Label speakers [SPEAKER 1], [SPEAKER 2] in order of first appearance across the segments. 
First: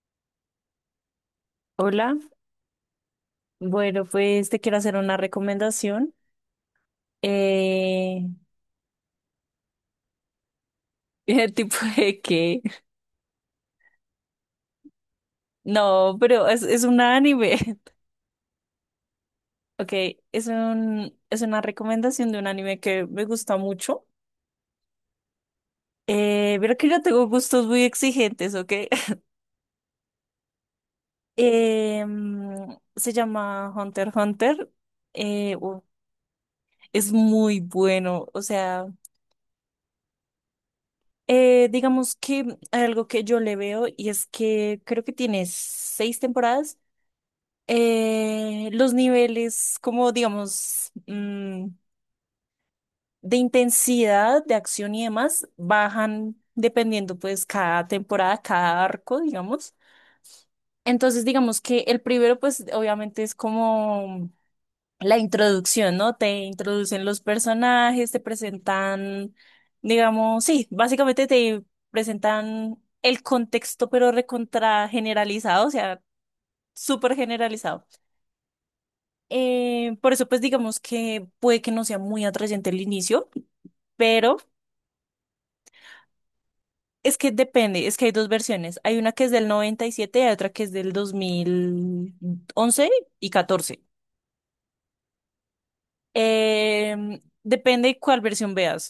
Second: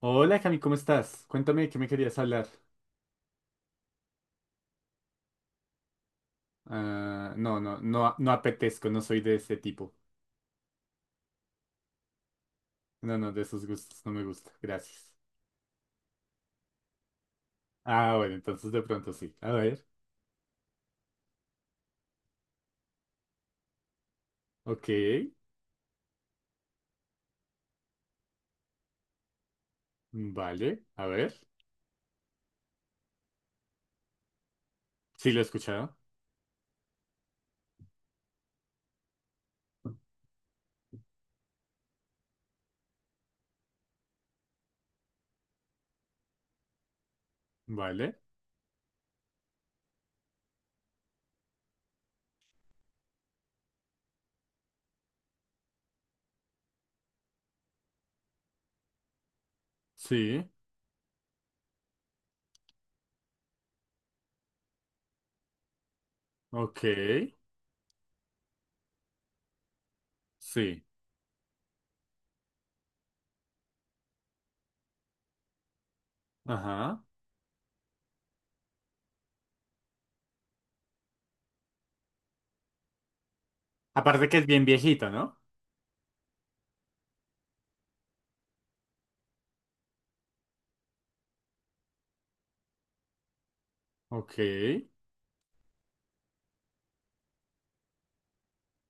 [SPEAKER 1] Hola Cami, ¿cómo estás? Cuéntame de qué me querías
[SPEAKER 2] Hola,
[SPEAKER 1] hablar.
[SPEAKER 2] bueno, pues te quiero hacer una recomendación.
[SPEAKER 1] Ah, no, no, no,
[SPEAKER 2] Eh,
[SPEAKER 1] no apetezco, no soy de ese tipo.
[SPEAKER 2] ¿El tipo de qué?
[SPEAKER 1] No, no, de esos gustos no me gusta. Gracias.
[SPEAKER 2] No, pero es un anime.
[SPEAKER 1] Ah, bueno, entonces de pronto sí. A ver.
[SPEAKER 2] Ok, es una recomendación de un anime que me gusta mucho.
[SPEAKER 1] Ok.
[SPEAKER 2] Pero que yo tengo gustos muy exigentes, ¿ok?
[SPEAKER 1] Vale. A ver.
[SPEAKER 2] Se llama Hunter x Hunter.
[SPEAKER 1] Sí, lo he
[SPEAKER 2] Eh, u-
[SPEAKER 1] escuchado.
[SPEAKER 2] es muy bueno. O sea, digamos que hay algo que yo le veo y es que creo que tiene seis temporadas.
[SPEAKER 1] Vale.
[SPEAKER 2] Los niveles, como digamos, mm, de intensidad, de acción y demás, bajan dependiendo pues cada temporada, cada arco, digamos.
[SPEAKER 1] Sí.
[SPEAKER 2] Entonces, digamos que el primero pues obviamente es como la introducción, ¿no? Te
[SPEAKER 1] Ok.
[SPEAKER 2] introducen los personajes, te presentan, digamos, sí,
[SPEAKER 1] Sí.
[SPEAKER 2] básicamente te presentan el contexto, pero recontra generalizado. O sea,
[SPEAKER 1] Ajá.
[SPEAKER 2] súper generalizado. Por eso, pues digamos que puede que no sea muy atrayente el inicio,
[SPEAKER 1] Aparte que
[SPEAKER 2] pero
[SPEAKER 1] es bien viejito, ¿no?
[SPEAKER 2] es que depende, es que hay dos versiones. Hay una que es del noventa y siete y hay otra que es del 2011 y 14.
[SPEAKER 1] Ok.
[SPEAKER 2] Eh, depende cuál versión veas,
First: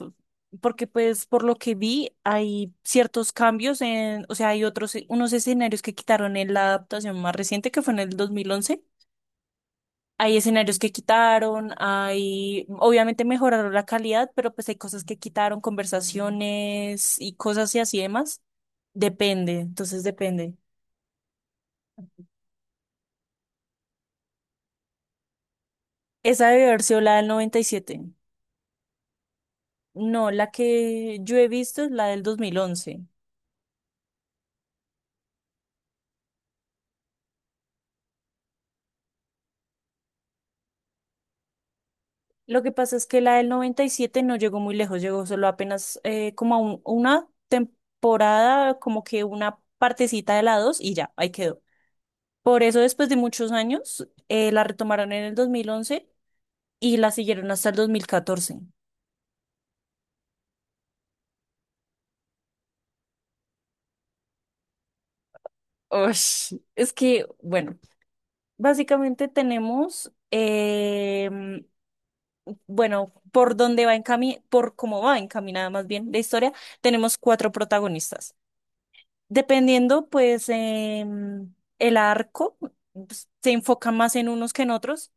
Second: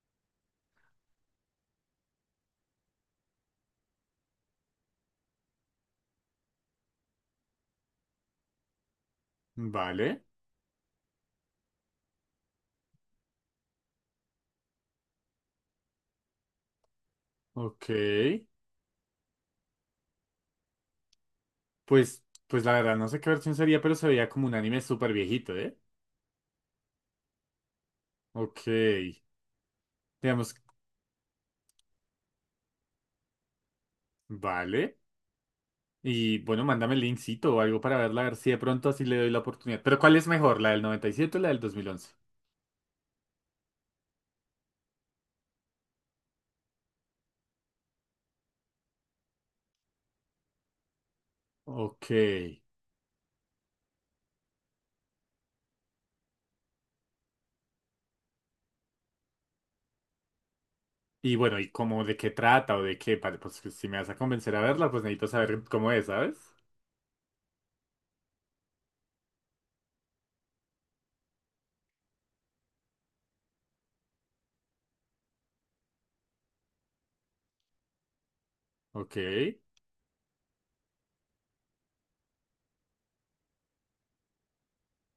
[SPEAKER 2] porque pues por lo que vi hay ciertos cambios en. O sea, unos escenarios que quitaron en la adaptación más reciente que fue en el 2011.
[SPEAKER 1] Vale.
[SPEAKER 2] Hay escenarios que quitaron, obviamente mejoraron la calidad, pero pues hay cosas que quitaron, conversaciones y cosas y
[SPEAKER 1] Ok.
[SPEAKER 2] así demás. Depende, entonces depende.
[SPEAKER 1] Pues la verdad, no sé qué versión sería, pero se veía como un anime súper viejito, ¿eh?
[SPEAKER 2] ¿Esa debe haber sido la del 97?
[SPEAKER 1] Ok.
[SPEAKER 2] No, la
[SPEAKER 1] Digamos,
[SPEAKER 2] que yo he visto es la del 2011.
[SPEAKER 1] vale. Y bueno, mándame el linkcito o algo para verla, a ver si de pronto así le doy la oportunidad. Pero ¿cuál es mejor, la del noventa y siete o la del 2011?
[SPEAKER 2] Lo que pasa es que la del 97 no llegó muy lejos, llegó solo apenas como a una temporada, como que una partecita de la 2 y ya, ahí quedó.
[SPEAKER 1] Ok.
[SPEAKER 2] Por eso después de muchos años la retomaron en el 2011 y la siguieron hasta el 2014.
[SPEAKER 1] Y bueno, ¿y cómo de qué trata o de qué? Vale, pues, si me vas a convencer a verla, pues necesito saber cómo es, ¿sabes?
[SPEAKER 2] Ush, es que, bueno, básicamente tenemos, bueno, por cómo va encaminada más bien la historia. Tenemos cuatro protagonistas.
[SPEAKER 1] Ok.
[SPEAKER 2] Dependiendo, pues, el arco, pues, se enfoca más en unos que en otros,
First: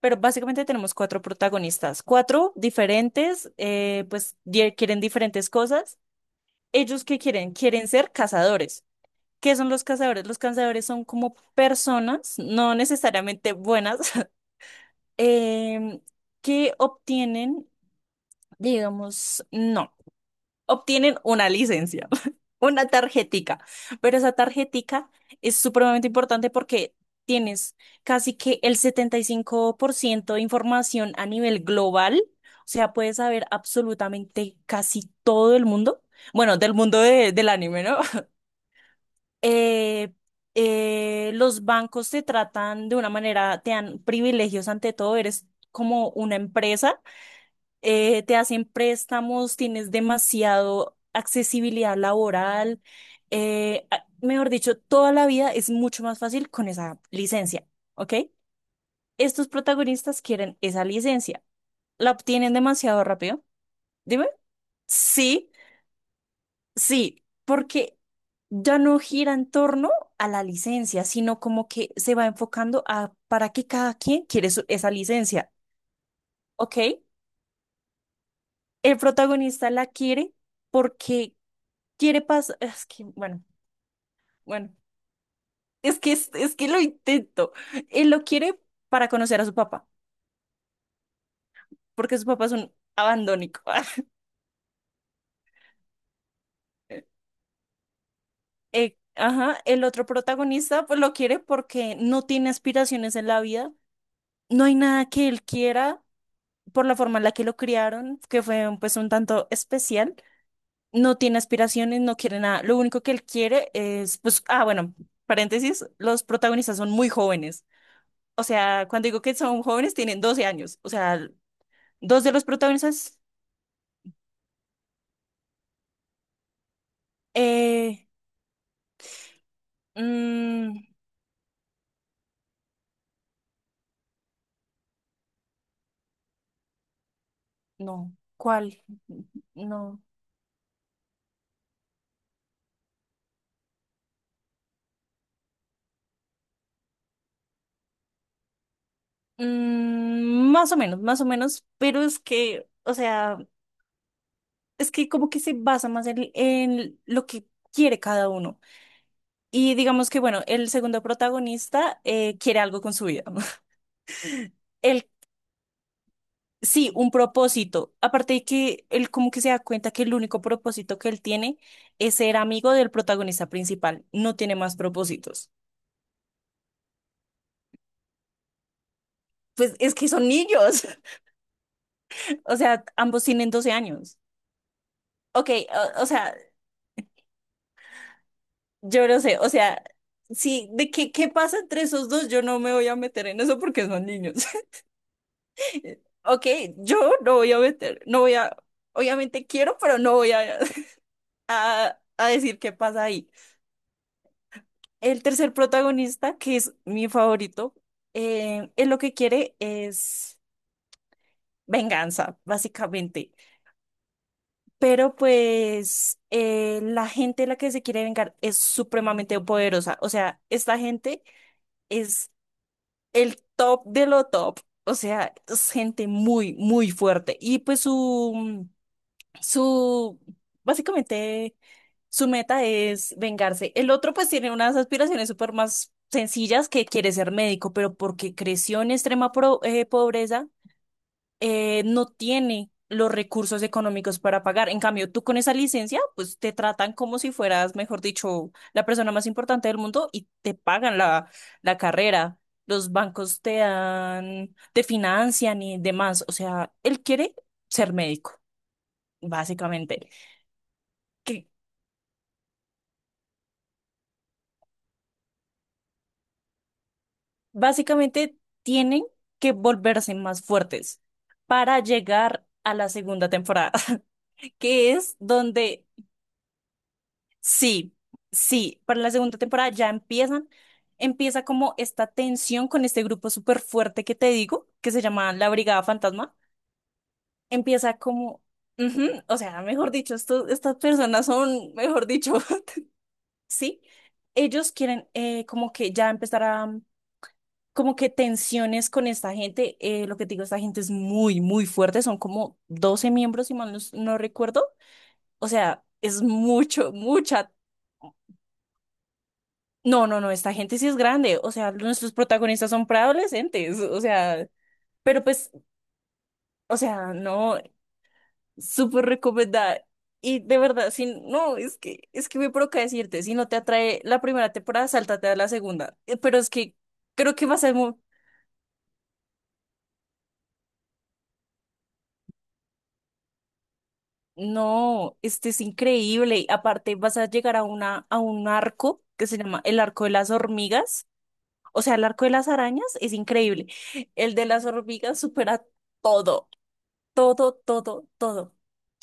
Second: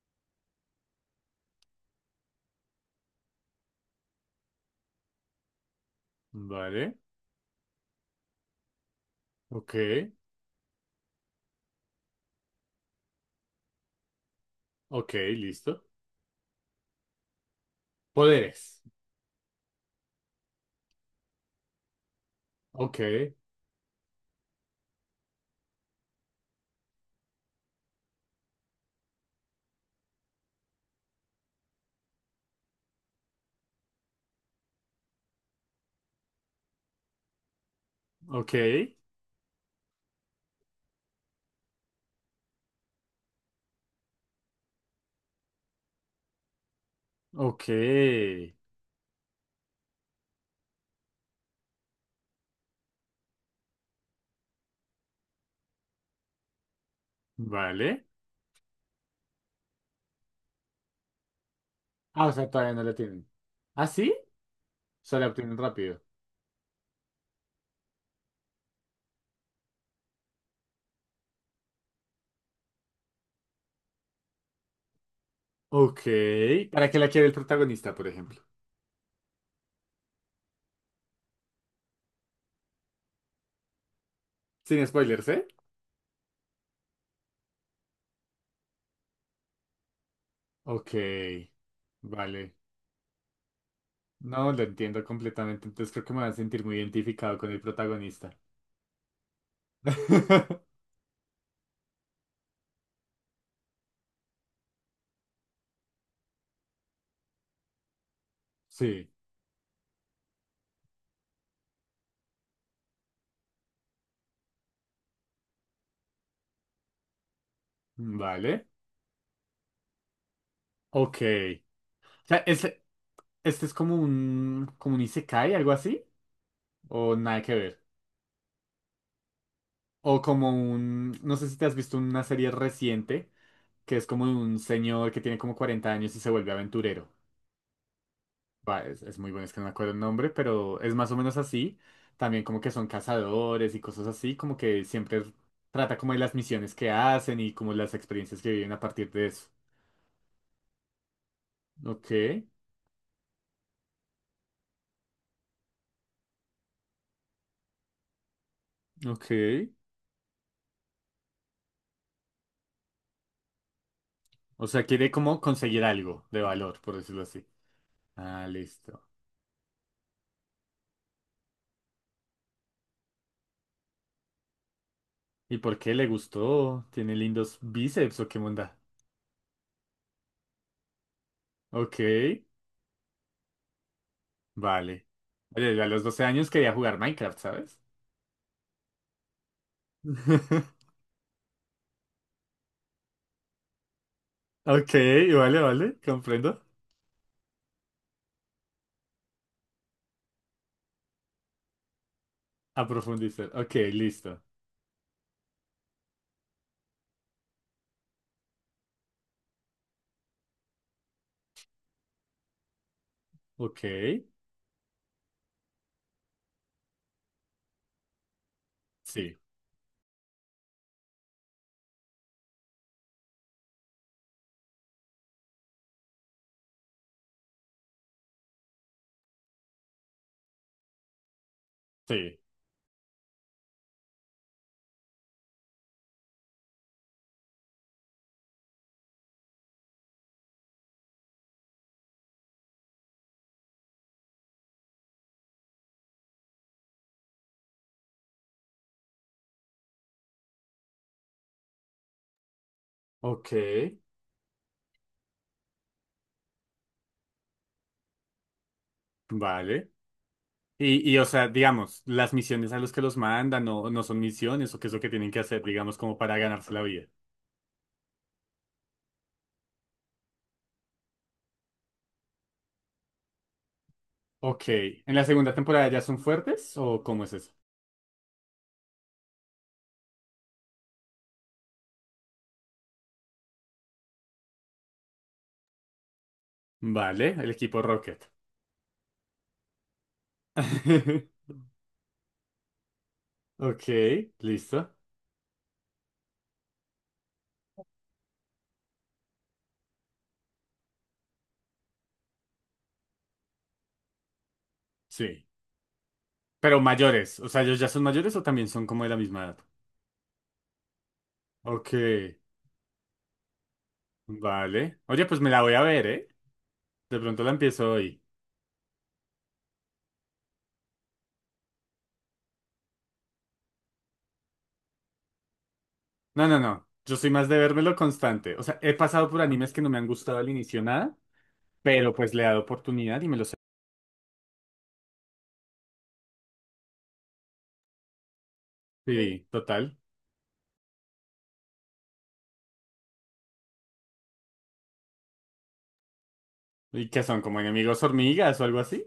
[SPEAKER 2] pero básicamente tenemos cuatro protagonistas, cuatro diferentes. Quieren diferentes cosas.
[SPEAKER 1] Vale.
[SPEAKER 2] ¿Ellos qué quieren? Quieren ser cazadores. ¿Qué son
[SPEAKER 1] Ok.
[SPEAKER 2] los cazadores? Los cazadores son como personas, no necesariamente buenas,
[SPEAKER 1] Ok, listo.
[SPEAKER 2] em, que obtienen,
[SPEAKER 1] Poderes.
[SPEAKER 2] digamos, no, obtienen una licencia, una
[SPEAKER 1] Ok.
[SPEAKER 2] tarjetica, pero esa tarjetica es supremamente importante porque tienes casi que el 75% de información a nivel global. O sea, puedes saber absolutamente casi todo el mundo, bueno, del mundo del anime, ¿no?
[SPEAKER 1] Ok.
[SPEAKER 2] eh, los bancos te tratan de una manera, te dan privilegios ante todo, eres como una empresa.
[SPEAKER 1] Ok.
[SPEAKER 2] Te hacen préstamos, tienes demasiado accesibilidad laboral. Mejor dicho, toda la vida es mucho más fácil con esa licencia,
[SPEAKER 1] Vale.
[SPEAKER 2] ¿ok? Estos protagonistas quieren esa licencia, la
[SPEAKER 1] Ah, o sea,
[SPEAKER 2] obtienen
[SPEAKER 1] todavía no la
[SPEAKER 2] demasiado
[SPEAKER 1] tienen.
[SPEAKER 2] rápido,
[SPEAKER 1] ¿Ah, sí?
[SPEAKER 2] dime,
[SPEAKER 1] O sea, la
[SPEAKER 2] sí.
[SPEAKER 1] obtienen rápido.
[SPEAKER 2] Sí, porque ya no gira en torno a la licencia, sino como que se va enfocando a para qué cada quien quiere esa licencia,
[SPEAKER 1] Ok.
[SPEAKER 2] ¿ok?
[SPEAKER 1] ¿Para qué la quiere el protagonista, por ejemplo?
[SPEAKER 2] El protagonista la quiere porque quiere pasar, es que, bueno,
[SPEAKER 1] Sin spoilers, ¿eh?
[SPEAKER 2] es que lo intento. Él lo quiere para conocer a su papá,
[SPEAKER 1] Ok,
[SPEAKER 2] porque su papá es
[SPEAKER 1] vale.
[SPEAKER 2] un abandónico.
[SPEAKER 1] No, lo entiendo completamente, entonces creo que me voy a sentir muy identificado con el protagonista.
[SPEAKER 2] Ajá, el otro protagonista pues lo quiere porque no tiene aspiraciones en la vida. No hay nada que él quiera por la forma en la que lo criaron, que fue un
[SPEAKER 1] Sí,
[SPEAKER 2] tanto especial. No tiene aspiraciones, no quiere nada. Lo único que él quiere es, pues, ah, bueno, paréntesis, los protagonistas son muy jóvenes. O
[SPEAKER 1] vale.
[SPEAKER 2] sea, cuando digo que son jóvenes, tienen 12 años. O
[SPEAKER 1] Ok.
[SPEAKER 2] sea,
[SPEAKER 1] O
[SPEAKER 2] dos de
[SPEAKER 1] sea,
[SPEAKER 2] los
[SPEAKER 1] este,
[SPEAKER 2] protagonistas,
[SPEAKER 1] este es como un isekai, algo así, o nada que ver.
[SPEAKER 2] eh,
[SPEAKER 1] O como
[SPEAKER 2] mm,
[SPEAKER 1] un, no sé si te has visto una serie reciente, que es como de un señor que tiene como 40 años y se vuelve aventurero.
[SPEAKER 2] no, ¿cuál?
[SPEAKER 1] Va, es muy bueno, es que no me acuerdo el
[SPEAKER 2] No.
[SPEAKER 1] nombre, pero es más o menos así. También como que son cazadores y cosas así, como que siempre trata como de las misiones que hacen y como las experiencias que viven a partir de eso.
[SPEAKER 2] Mm, más o menos, pero
[SPEAKER 1] Ok,
[SPEAKER 2] es que, o sea, es que como que se basa más en lo que quiere cada uno.
[SPEAKER 1] ok.
[SPEAKER 2] Y digamos que, bueno, el segundo protagonista quiere algo con su vida.
[SPEAKER 1] O sea,
[SPEAKER 2] Él,
[SPEAKER 1] quiere como conseguir algo de valor,
[SPEAKER 2] sí,
[SPEAKER 1] por
[SPEAKER 2] un
[SPEAKER 1] decirlo así.
[SPEAKER 2] propósito. Aparte de
[SPEAKER 1] Ah,
[SPEAKER 2] que
[SPEAKER 1] listo.
[SPEAKER 2] él como que se da cuenta que el único propósito que él tiene es ser amigo del protagonista principal. No tiene más propósitos.
[SPEAKER 1] ¿Y por qué le gustó? ¿Tiene lindos bíceps o qué onda?
[SPEAKER 2] Pues es que son niños.
[SPEAKER 1] Ok,
[SPEAKER 2] O sea, ambos tienen 12 años.
[SPEAKER 1] vale.
[SPEAKER 2] Ok,
[SPEAKER 1] Oye, yo a
[SPEAKER 2] o,
[SPEAKER 1] los
[SPEAKER 2] o
[SPEAKER 1] 12
[SPEAKER 2] sea,
[SPEAKER 1] años quería jugar Minecraft, ¿sabes?
[SPEAKER 2] yo no sé. O sea, sí, ¿qué pasa entre esos dos? Yo no me voy a meter en eso porque son niños.
[SPEAKER 1] Ok, vale, vale,
[SPEAKER 2] Ok,
[SPEAKER 1] comprendo.
[SPEAKER 2] yo no voy a meter, no voy a... Obviamente quiero, pero no voy a. A decir qué
[SPEAKER 1] A
[SPEAKER 2] pasa ahí.
[SPEAKER 1] profundizar. Ok, listo.
[SPEAKER 2] El tercer protagonista, que es mi favorito, él lo que quiere es venganza, básicamente.
[SPEAKER 1] Ok,
[SPEAKER 2] Pero pues la gente a la que se quiere vengar es
[SPEAKER 1] sí,
[SPEAKER 2] supremamente poderosa. O sea, esta gente es el top de lo top. O sea, es gente muy, muy fuerte. Y pues su, básicamente... Su
[SPEAKER 1] sí.
[SPEAKER 2] meta es vengarse. El otro pues tiene unas aspiraciones súper más sencillas que quiere ser médico, pero porque creció en extrema pobreza. No tiene los recursos económicos para pagar. En cambio, tú con esa licencia, pues te tratan como si fueras, mejor dicho, la persona más importante del mundo y te pagan la carrera. Los bancos
[SPEAKER 1] Ok,
[SPEAKER 2] te dan, te financian y demás. O sea, él quiere ser médico,
[SPEAKER 1] vale.
[SPEAKER 2] básicamente.
[SPEAKER 1] Y, o sea, digamos, las misiones a los que los mandan no, no son misiones o qué es lo que tienen que hacer, digamos, como para ganarse la vida.
[SPEAKER 2] Básicamente tienen que volverse más fuertes para llegar a la segunda temporada,
[SPEAKER 1] Ok,
[SPEAKER 2] que
[SPEAKER 1] ¿en
[SPEAKER 2] es
[SPEAKER 1] la segunda
[SPEAKER 2] donde
[SPEAKER 1] temporada ya son fuertes o cómo es eso?
[SPEAKER 2] sí, sí, para la segunda temporada ya empieza como esta tensión con este grupo súper fuerte que te digo, que se llama la Brigada Fantasma.
[SPEAKER 1] Vale, el equipo
[SPEAKER 2] Empieza
[SPEAKER 1] Rocket.
[SPEAKER 2] como, ujú, o sea, mejor dicho, estas personas son, mejor dicho, sí,
[SPEAKER 1] Ok,
[SPEAKER 2] ellos
[SPEAKER 1] listo.
[SPEAKER 2] quieren como que ya empezar a como que tensiones con esta gente. Lo que te digo, esta gente es muy, muy fuerte. Son como 12 miembros, si mal no recuerdo.
[SPEAKER 1] Sí.
[SPEAKER 2] O sea, es
[SPEAKER 1] Pero
[SPEAKER 2] mucho,
[SPEAKER 1] mayores, o
[SPEAKER 2] mucha.
[SPEAKER 1] sea, ¿ellos ya son mayores o también son como de la misma edad?
[SPEAKER 2] No, no, no, esta gente sí es grande. O sea,
[SPEAKER 1] Ok,
[SPEAKER 2] nuestros protagonistas son preadolescentes. O sea,
[SPEAKER 1] vale.
[SPEAKER 2] pero
[SPEAKER 1] Oye, pues me
[SPEAKER 2] pues,
[SPEAKER 1] la voy a ver, ¿eh?
[SPEAKER 2] o sea,
[SPEAKER 1] De pronto la
[SPEAKER 2] no,
[SPEAKER 1] empiezo hoy.
[SPEAKER 2] súper recomendada. Y de verdad, si no, es que me provoca decirte, si no te atrae la primera temporada, sáltate a la segunda. Pero
[SPEAKER 1] No,
[SPEAKER 2] es
[SPEAKER 1] no,
[SPEAKER 2] que
[SPEAKER 1] no. Yo soy
[SPEAKER 2] creo que
[SPEAKER 1] más
[SPEAKER 2] va
[SPEAKER 1] de
[SPEAKER 2] a ser
[SPEAKER 1] vérmelo
[SPEAKER 2] muy,
[SPEAKER 1] constante. O sea, he pasado por animes que no me han gustado al inicio nada, pero pues le he dado oportunidad y me los he.
[SPEAKER 2] no, este es increíble. Y aparte, vas a llegar a a un arco que se
[SPEAKER 1] Sí,
[SPEAKER 2] llama el
[SPEAKER 1] total.
[SPEAKER 2] arco de las hormigas. O sea, el arco de las arañas es increíble. El de las hormigas supera todo,
[SPEAKER 1] ¿Y qué son?
[SPEAKER 2] todo,
[SPEAKER 1] ¿Como enemigos
[SPEAKER 2] todo, todo.
[SPEAKER 1] hormigas o algo así?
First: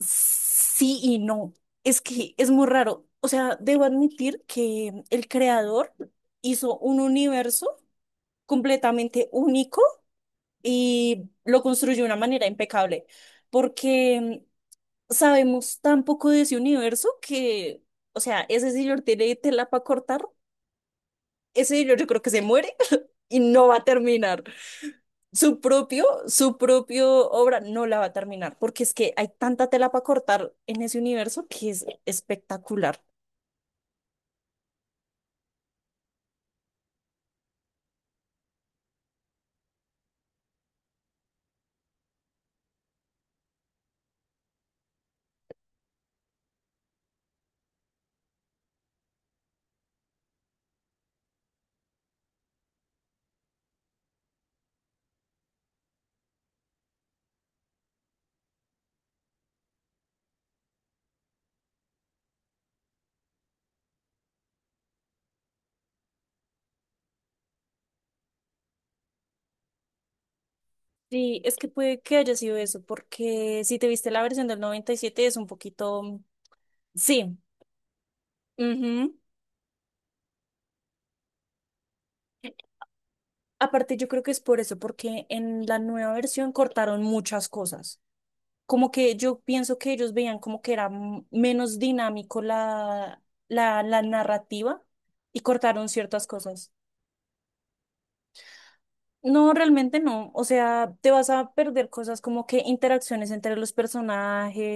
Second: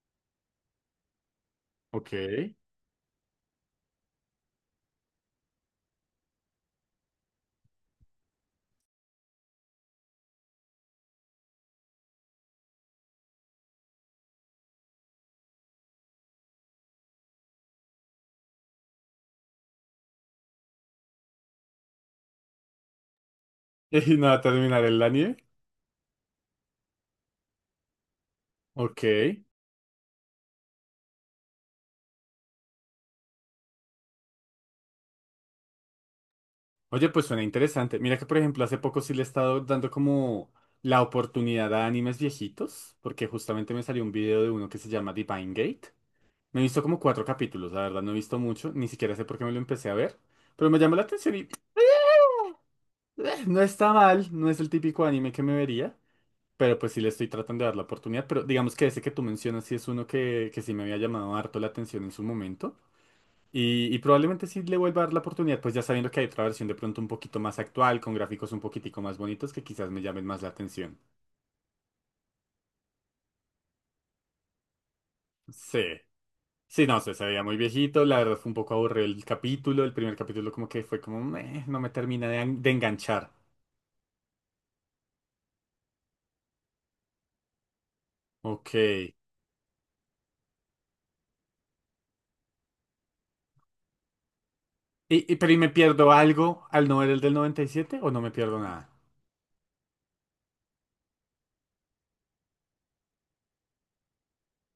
[SPEAKER 2] Sí y no. Es
[SPEAKER 1] Ok.
[SPEAKER 2] que es muy raro. O sea, debo admitir que el creador hizo un universo completamente único y lo construyó de una manera impecable. Porque sabemos tan poco de ese universo que, o sea, ese señor tiene tela para cortar. Ese señor yo creo que se muere y no va a
[SPEAKER 1] Y nada,
[SPEAKER 2] terminar.
[SPEAKER 1] terminar el anime.
[SPEAKER 2] Su propio obra no la va a terminar, porque es
[SPEAKER 1] Ok.
[SPEAKER 2] que hay tanta tela para cortar en ese universo que es espectacular.
[SPEAKER 1] Oye, pues suena interesante. Mira que, por ejemplo, hace poco sí le he estado dando como la oportunidad a animes viejitos, porque justamente me salió un video de uno que se llama Divine Gate. Me he visto como cuatro capítulos, la verdad, no he visto mucho, ni siquiera sé por qué me lo empecé a ver, pero me llamó la atención y no está mal, no es el típico anime que me vería, pero pues sí le estoy tratando de dar la oportunidad, pero digamos que ese que tú mencionas sí es uno que sí me había llamado harto la atención en su momento y probablemente sí le vuelva a dar la oportunidad, pues ya sabiendo que hay otra versión de pronto un poquito más actual, con gráficos un poquitico más bonitos que quizás me llamen más la atención.
[SPEAKER 2] Sí, es que puede que haya sido eso, porque si te viste la versión del 97 es un
[SPEAKER 1] Sí,
[SPEAKER 2] poquito...
[SPEAKER 1] sí, no sé, se
[SPEAKER 2] Sí.
[SPEAKER 1] veía muy viejito, la verdad fue un poco aburrido
[SPEAKER 2] Ujú.
[SPEAKER 1] el capítulo, el primer capítulo como que fue como, "Meh, no me termina de enganchar".
[SPEAKER 2] Aparte, yo creo que es por eso, porque en la nueva versión cortaron muchas cosas.
[SPEAKER 1] Ok.
[SPEAKER 2] Como que
[SPEAKER 1] Y,
[SPEAKER 2] yo pienso que ellos veían como que era menos dinámico la narrativa
[SPEAKER 1] y-
[SPEAKER 2] y
[SPEAKER 1] pero ¿y me
[SPEAKER 2] cortaron
[SPEAKER 1] pierdo
[SPEAKER 2] ciertas
[SPEAKER 1] algo
[SPEAKER 2] cosas.
[SPEAKER 1] al no ver el del 97 o no me pierdo nada?
[SPEAKER 2] No, realmente no. O sea, te vas a perder cosas como que interacciones entre los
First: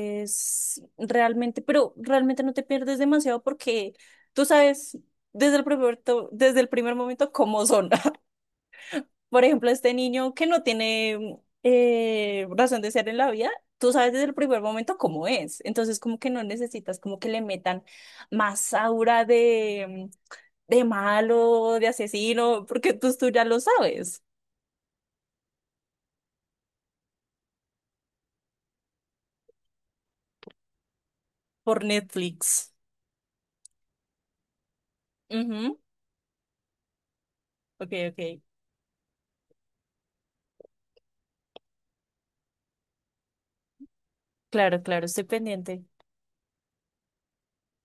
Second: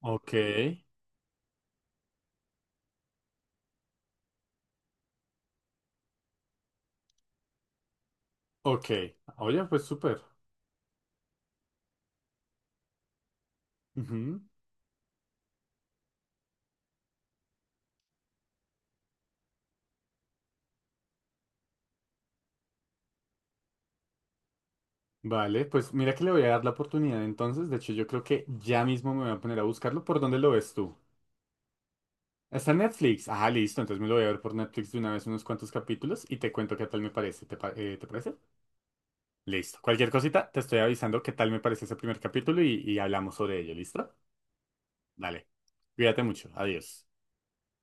[SPEAKER 1] Ok,
[SPEAKER 2] realmente, pero realmente no te pierdes demasiado porque tú sabes desde el primer momento cómo son.
[SPEAKER 1] ok.
[SPEAKER 2] por
[SPEAKER 1] Oye,
[SPEAKER 2] ejemplo,
[SPEAKER 1] pues
[SPEAKER 2] este
[SPEAKER 1] súper.
[SPEAKER 2] niño que no tiene razón de ser en la vida, tú sabes desde el
[SPEAKER 1] Ujú.
[SPEAKER 2] primer momento cómo es. Entonces, como que no necesitas como que le metan más aura de, malo, de asesino, porque tú ya lo sabes
[SPEAKER 1] Vale, pues mira que le voy a dar la oportunidad entonces. De hecho, yo creo que ya mismo me voy a poner a buscarlo. ¿Por dónde lo ves tú?
[SPEAKER 2] por
[SPEAKER 1] Está
[SPEAKER 2] Netflix.
[SPEAKER 1] en Netflix. Ah, listo. Entonces me lo voy a ver por Netflix de una vez unos cuantos
[SPEAKER 2] Ujú.
[SPEAKER 1] capítulos y te cuento qué tal me parece. ¿Te, pa-
[SPEAKER 2] Ok,
[SPEAKER 1] eh, te parece?
[SPEAKER 2] ok.
[SPEAKER 1] Listo. Cualquier cosita, te estoy avisando qué tal me parece ese primer capítulo y hablamos sobre ello. ¿Listo?
[SPEAKER 2] Claro, claro, estoy
[SPEAKER 1] Dale.
[SPEAKER 2] pendiente.
[SPEAKER 1] Cuídate mucho. Adiós.